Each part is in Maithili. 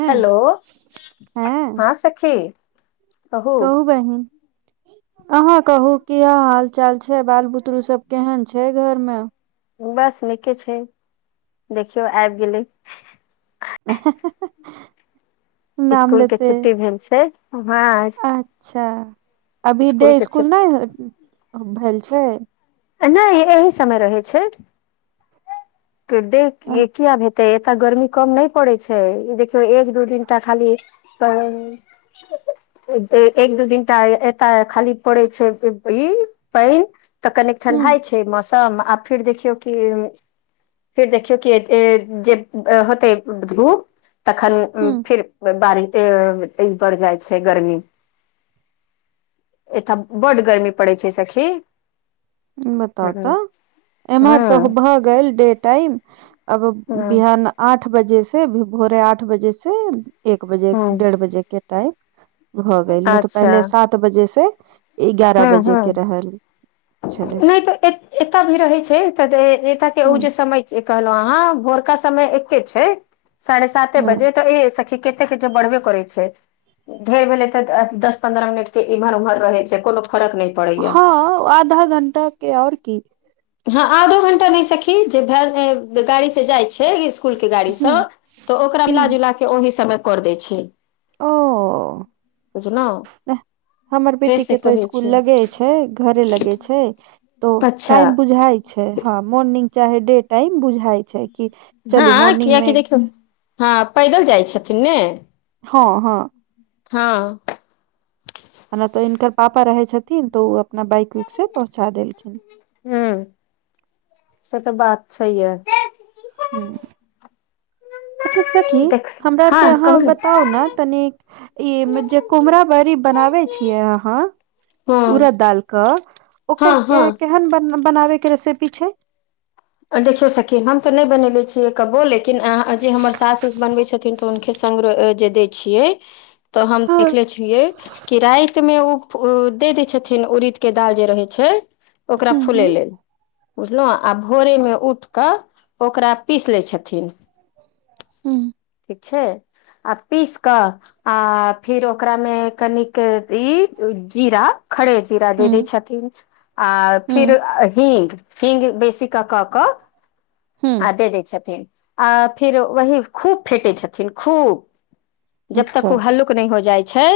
हँ हेलो हँ सखी कहू कहु बहिन अहाँ कहू किया हाल चाल छै बाल बुतरु सब केहन छै घर मे बस नीके छै देखियौ आबि गेलै हेंहेंहें इसकुल के छुट्टी भेल छै हँ अच्छा अभी स्कूल डे के छै इसकुल नय भेल छै नय एहि समय रहै छै देख अ, के कीया भेल तऽ एतऽ गर्मी कम नय पड़ै छै ई देखियौ एक दू दिन तऽ खाली शप एक दू दिनटा एटा खाली पड़ै छै ई पनि तऽ कनिक हूँ ठंडाई छै मौसम आ फेर देखियौ कि फिर देखियौ कि जे होते धूप तखन हूँ फिर बारी जेतय भर जाइ छै गरमी अय ठम बड गर्मी पड़ै छै सखी हूँ बताउ तऽ एम्हर तो हूँ भऽ गेल डे टाइम अब हूँ बिहान आठ बजे से भोरे आठ बजे से एक बजे हूँ डेढ़ बजे के टाइम भऽ गेल नय तऽ अच्छा पहिले सात बजे से एगारह बजे के रहल छलै नय तऽ एते एतय भी रहै छै तऽ एत के हूँ जे समय छै कहलहु अहाँ भोरका समय एके छै साढ़े साते हँ बजे तऽ ए सखी कतेक के जे बढ़बे करै छै ढेर भेलै तऽ दस पंन्द्रह मिनट के इम्हर उम्हर रहै छै कोनो फरक नय हँ आधा घंटा के आओर की हँ आधो घंटा नय सखी जे भ गाड़ी से जाइ छै इसकुल के गाड़ी सऽ तऽ ओकरा हूँ मिलाजुला के ओहि समय कर दै छै ओ बुझलहुँ हमर से बेटी से के तो कहै स्कूल छै लगे छै छै घरे लगै छै तो अच्छा टाइम बुझाय छै ह मोर्निंग चाहे डे टाइम बुझाइ छै कि चलू हँ मोर्निंग मे कियकि देखियौ हँ पैदल जाइ छथिन ने हऽ हऽ हऽ न तऽ इनकर पापा रहै छथिन तऽ ओ अपना बाइक उइक से पहुँचा देलखिन हू [inaudible] से तऽ बात छै यऽ [unintelligible] की देख हमरा आर हँ केँ अहाँ कहू ने बताउ न तनिक ई जे कुम्हरा बरी बनाबै छि यै अहाँ हँ उड़द दाल कऽ हँ ओकर हँ केहन बन बनाबे केँ रेसेपी छै देखियौ सखी हम तऽ नै बनने छियै कबो लेकिन जे हमर सास उस बनबै छथिन उनखै संग र जे दै छियै [unintelligible] तऽ हम हँ देखले छियै कि राइत में ओ दे दै छथिन उड़द केँ दाल जे रहै छै ओकरा हूँ फुले लेल बुझलु आब भोरे में उठ कऽ ओकरा पीस लै छथिन [unintelligible] ठीक छै आ पीस कऽ आ फिर ओकरा में कनिक ई जीरा खड़े जीरा दे दै हूँ छथिन आ फिर हूँ हिंग हिंग बेसी कऽ कऽ कऽ आ हूँ दे दै छथिन आ फिर वही खूब फेटै छथिन खूब जब तक अच्छा ओ हल्लुक नै हो जाइ छै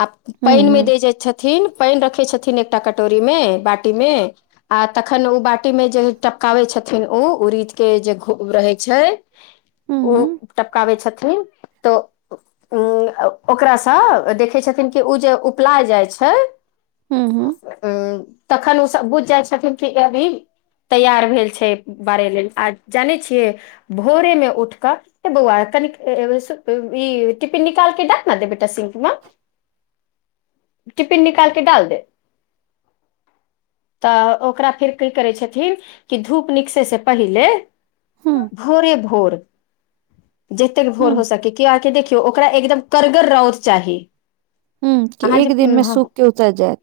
आ हूँ पाइन में हूँ दे जय छथिन पाइन रखै छथिन एकटा कटोरी में बाटी में आ तखन उ बाटी में जे टपकावे छथिन ओ उड़ीद केँ जे घो रहै छै हूँ ओ हूँ टपकाबै छथिन तऽ [unintelligible] ओकरा स देखै छथिन कि ओ जे उपलाय जाइ छै [unintelligible] तखन उऽ सभ बुझ जाइ छथिन कि अभी तैयार भेल छै बारे लेल आ जानै छियै भोरे में उठ कऽ रे बौआ कनिक [unintelligible] ई टिफिन निकालके डाक न दे बेटा सिंक म [unintelligible] टिफिन निकाल केँ डाल दे तऽ ओकरा फेर की करे छथिन की धूप निक तै से पहिले हूँ [inaudible] भोरे भोर जतेक भोर हो हूँ सकै किया कऽ देखियौ ओकरा एकदम करगर रौद चाही हूँ कि अहाँ एक जे दिन मे [unintelligible] सूख के उतर जायत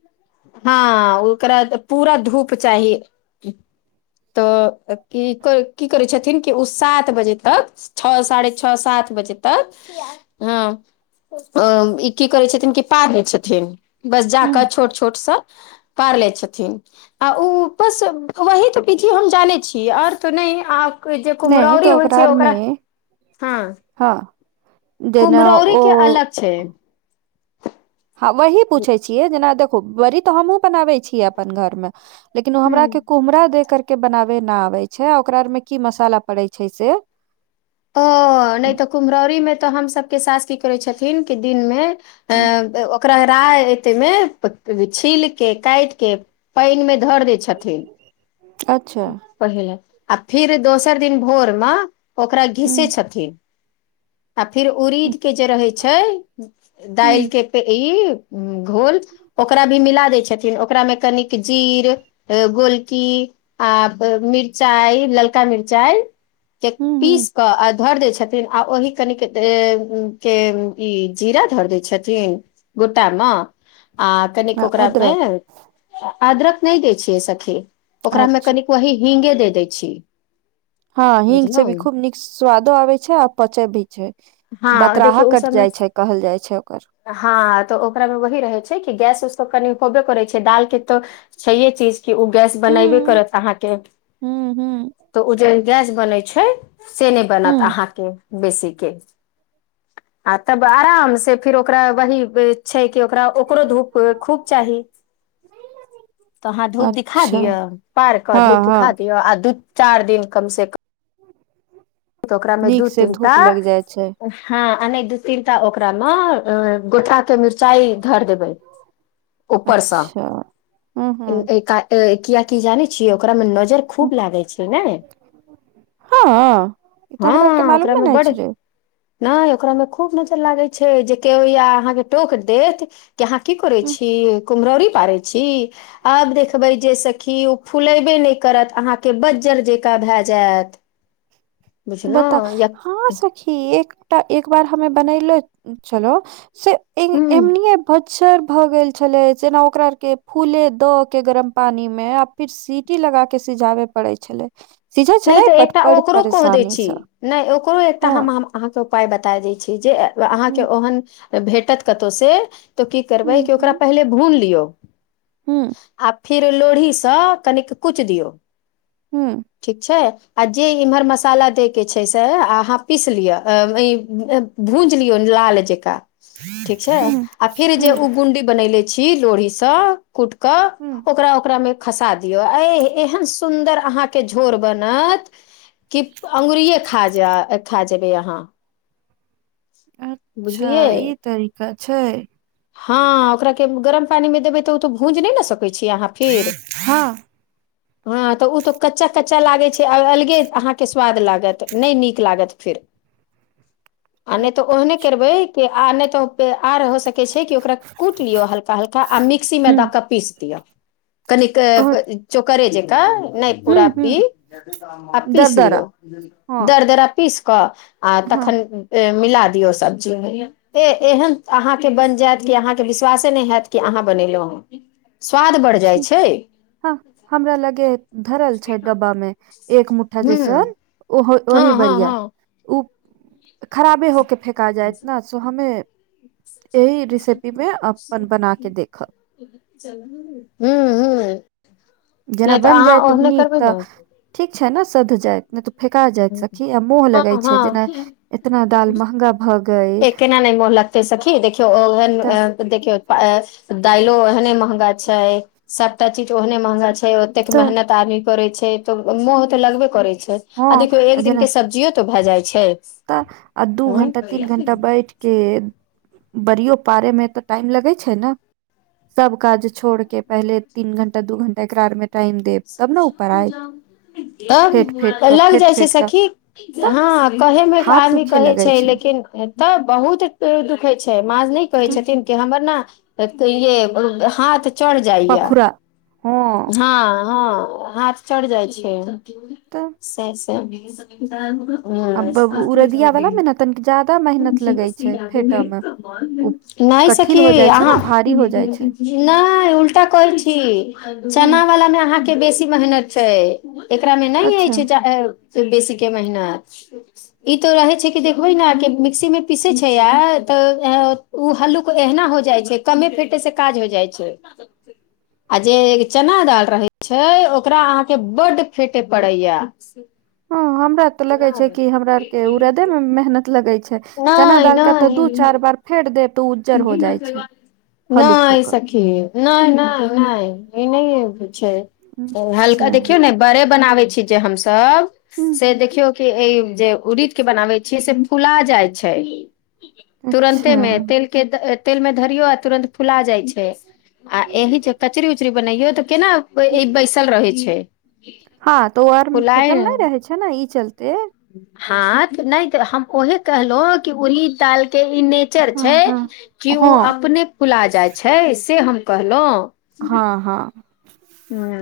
हँ ओकरा तऽ पूरा धूप चाही [inaudible] तऽ की की करै छथिन कि ओ सात बजे तक छ साढ़े छ सात बजे तक हँ अ ई की करै छथिन कि पार लै छथिन बस जा हूँ कऽ छोट छोट स पार लै छथिन आ उऽ बस वही तऽ विधियो हम जाने छी की और तऽ नै आ जे नहि तऽ कुम्हरौरी होइ छै आर मे ओकरा [inaudible] हँ हँ [inaudible] देना कुम्हरौरी ओ के अलग छै हँ वही पूछै छियै जेना देखू बड़ी तऽ हमहुँ बनाबै छीयै अपन घर मे लेकिन ओ हमरा हूँ के कोमहरा दे कर के बनावे न आवे छै आ ओकरा आर मे की मसाला पड़ै छै से ओ नय तऽ कुम्हरौरीमे तऽ हमसभके सांस कि करै छथिन कि दिन मे अए ओकरा एते मे छील के काइट के पनि मे धर दे छथिन अच्छा पहिले आ फिर दोसर दिन भोर मे ओकरा खीसै हूँ छथिन आ फिर उरीद के जे रहै छै दालि हूँ के ई घोल ओकरा भी मिला दै छथिन ओकरा मे कनिक जीर गोलकी आ मिरचाइ ललका मिरचाइ के हूं हूं पीस क धर दै छथिन आ ओहि कनिक के ई जीरा धर दै छथिन घुटा मऽ आ कनिक आ ओकरा मे अदरक अदरक नय दै छियै सखी ओकरा मे अच्छा कनिक वही हींगे दे दै छी हँ हिंग से भी बुझलहुँ खूब नीक स्वादो आबै छै आ पचै भी छै हँ बतराहा देखियौ ओ कटि सबमे जाइ छै कहल जाइ छै ओकर हँ तऽ ओकरा मे वही रहै छै कि गसि उस कनि होबे करै छै दाल के तऽ छै हे कि कि ओ गैस हूं बनईबे करत अहाँके हूं हूं तऽ ओ जे गसि बनै छै से नय बनत हूं अहाँके बेसीे के आ तब आराम से फिर ओकरा वही छै कि ओकरा ओकरो धूप खूब चाही तऽ अहाँ धूप दिखा अच्छा दिअ पार क हँ धूप हँ दिखा दिअ आ धूप चार दिन कम से कम ओकरा मे नीक दू से तीन टा धूप लग जाइ छै हँ आ नय दू तीन टा ओकरा मे गोठा के मिरचाई धर देबै उपरस अच्छा हूं हूं ईका कियाकि जानै छियै ओकरा मे नजर हूं खूब लागै छै नय हँ ईतऽ हमरा आर के मालुमे नय छलै नय ओकरा मे खूब नजर लागै छै जे केओ या अहाँके टोक देत कि अहाँ की करै छी यौ कुम्हरौरी पारै छी आब देखबै जे सखि ओ फुलेबे नय करत अहाँके बज्जर जकाँ भए जायत बताउ बुझलहुँ या हँ सखी एकटा एक बार हमे बनेले छलौ से ए ह एमनीये बजर भए गेल छलै जेना ओकरा आर के फूले द के गरम पानी मे आ फिर सीटी लगा के सिझाबे पड़ै छलै सिझे नहि छलै तऽ बट एकटा बड़ ओकरो पड़ेशानि कहि छी नय ओकरो एकटा हम अहाँके उपाय बता दै छी जे अहाँके हूँ ओहन भेटत कतौ से तऽ की करबै हूँ कि ओकरा हूँ पहिले भून लियौ हूँ आ फिर लोढ़ीसँ कनिक कुच दियौ हूं ठीक छै आ जे इम्हर मसाला दयके छै से अहाँ पीस लिअ भूज लियौ लाल जकाँ ठीक छै हूँ आ फेर जे हूँ ओ बुडी बनैले छी लोढ़ीसँ कूटकऽ हूँ ओकरा ओकरा मे खसा दियौ ए एहन सुन्दर अहाँ के झोर बनत कि अंगुरए खा खा जेबै अहाँ अच्छा बुझलियै ई तरीका छै हँ ओकरा के गरम पानी मे देबे त तो भूंज न सक होइ छिये अहा फिर हँ हाँ उ त कच्चा कच् कच्चा लागै छै आ अलगे अहाँ के स्वाद लागत नय नीक लागत फेर आ नय हूँ तऽ ओहने करबै कि आ नय तऽ आ हो स के ओकरा कूट लियौ हलका हल्का आ मिक्सी मे दऽ कऽ पीस दियऔ कनिक चोकरे जेका नय पूरा हूँ हूँ पी आ पीस लियो दरदरा हँ दर दरा पीस कऽ आ हँ तखन मिला दियौ सब्जी मे ए एहन अहाँके बनि जायत कि अहाँके विश्वासे नय हयैत कि अहाँ बनेलहुँ हे स्वाद बढ़त जाइ ठीक छै हँ हमरा लगे धरल छै डब्बा मे एक मु्ठा ह जैसन ओहो हँ ओहि हँ बढ़िआ हँ ओ खराबे होके फेका जायत ना सो हमे एहि रेसिपी मे अपन बना के देखब हू हू जेना बन जायत नीक ने तऽ ठीक छै ने सध जायत फेका जायत सखी आ मोह लगे हँ छै जेना हँ इतना दाल महंगा भ गय ए केना नै मोह लग त सखी देखियौ ओन तऽ देखियौ दइलो एहने महगा छै सभटा चीज ओहने महँंगा छै ओतेक तऽ मेहनत आदमी करैत छै तऽ मोह तऽ लगबे करैत छै आ देखियौ हँ एक दिन जेना के सब्जियो तो भए जाइ छै तऽ आ दू घंटा तीन घंटा बैठ के बड़ियो पारै मे तऽ टाइम लगैत छै ने सब काज छोड़ के पहिले तीन घंटा दू घंटा एकरा आर मे टाइम देब तब ने ऊपर आयत फेट तब फेट क लग फेट जाइ छै फेट क सखी तऽ हँ कहे मे त हाथ आदमी दुखे कहे लगै छै लेकिन एतऽ बहुत दुखे छै माज़ नय कहे तऽ छथिन कि हमर न हाथ चढ़ जाइया पाखुरा हँ हँ हँ हाथ चड़ि जाइ छै तऽ से से हू अब उरदिया वाला मे ने तनिक जादा मेहनत लगै छै फेटय मे उ [unintelligible] नय कठिल सखी हो जाइ छै ने अहाँ भारी हो जाइ छै नय उल्टा कहै छी ह चना वला मे अहाँके बेसी मेहनत छै एकरा मे नय अच्छा अछि ज ये त बेसी के मेहनत ई तो रहे छै कि देखबै ने कि मिक्सी मे पीसे छै आ तऽ ओ हल्लुक एहिना हो जाइ छै कमे फेटे से काज हो जाइ छै आ जे चना दाल रहे छै ओकरा अहाँके बड फेटे पड़े या हँ हमरा तऽ लगै छै कि हमरा आर के उरादे मे मेहनत लगै छै चना नहि दाल क तऽ दू चारि बार फेट देत उ नय सखी नय नय नय ई नय छै हल्का अच्छा देखियौ ने बड़े बनाबै छी जे हमसब ह से देखियौ कि एहि जे उरीद के बनाबै छियै से फुला जाइ छै अच्छा तुरन्तेमे तेलके तेलमे धरियौ आ तुरन्त फुला जाइ छै आ एहि जे कचरी उचरी बनाैयो तऽ केना ई बैसल रहै छै हँ तऽ ओ आर मे फेटल न फुलाय रहै छै न ई चलते हँ तऽ नय तऽ हम ओहे कहलौं की उरीद दाल के ई नय हँ छै हँ कि उ हँ अपने फुला जाइ छै से हम कहलौं हँ हँ हुँ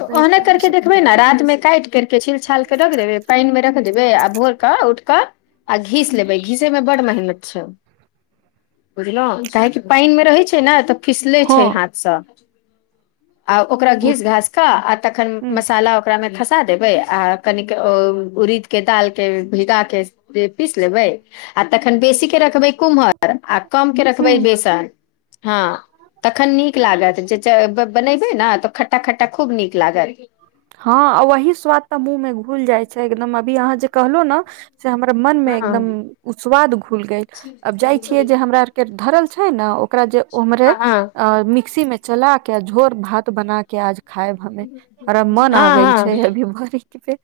तऽ कही ओहनै कह करके सकी देखबै न रात मे काटि करके छील छालके रख देबै पाइन मे रख देबै आ भोरका उठक आ घीस लेबै घीसे मे बड्ड मेहनत छै उ बुझलौं काहेकि पानि मे रहै छै ने तऽ फिसले हँ छै हाथसँ आ ओकरा उ घीस घासक आ तखन मसाला ओकरामे खसा देबै आ कनिक उरीदके दाल के भीगा के बे पीस लेबै आ तखन बेसी के रखबै कुम्हर आ कम के रखबै ह बेसन हँ तखन नीक लागत जे ज ब बनैबै न तऽ खट्टा खट्टा खूब नीक लागत हँ आ वही स्वाद तऽ मुँह मे घूल जाइ छै एकदम अभी अहाँ जे कहलो न से हमरा मन मे हँ एकदम उस्वाद घूल गेल अब जाइ छियै जे हमरा आर के धरल छै ने ओकरा जे उम्हरे हँ हँ अ मिक्सी मे चला के आ झोर भात बना के आज खायब हमे हमरा मन आ हँ गेल छै हँ अभी भरे के फेर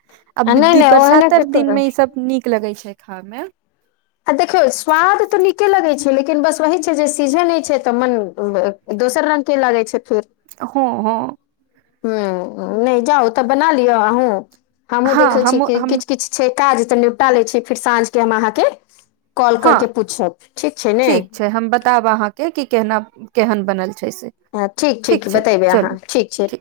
आ आबि नहि दी नहि ओहने के बरसातक तो दिन मे ई सब सब नीक लगै छै खा मे आ देखियौ स्वाद तऽ नीके लगै छै लेकिन बस वही छै जे सीझन छै तऽ मन दोसर रंग के लागै छै फिर हँ हँ हुँ नय जाउ तऽ बना लिय अहूँ हमहुँ हँ देखै छी हम कि हम किछु किछु छै काज तऽ निपटा लै छी फीर साँझ के हम अहाँके कॉल करके पूछब ठीक छै ने से हम बताब अहाँके की केहना केहन बनल छै से हँ ठीक ठीक बतेबै अहाँ ठीक छै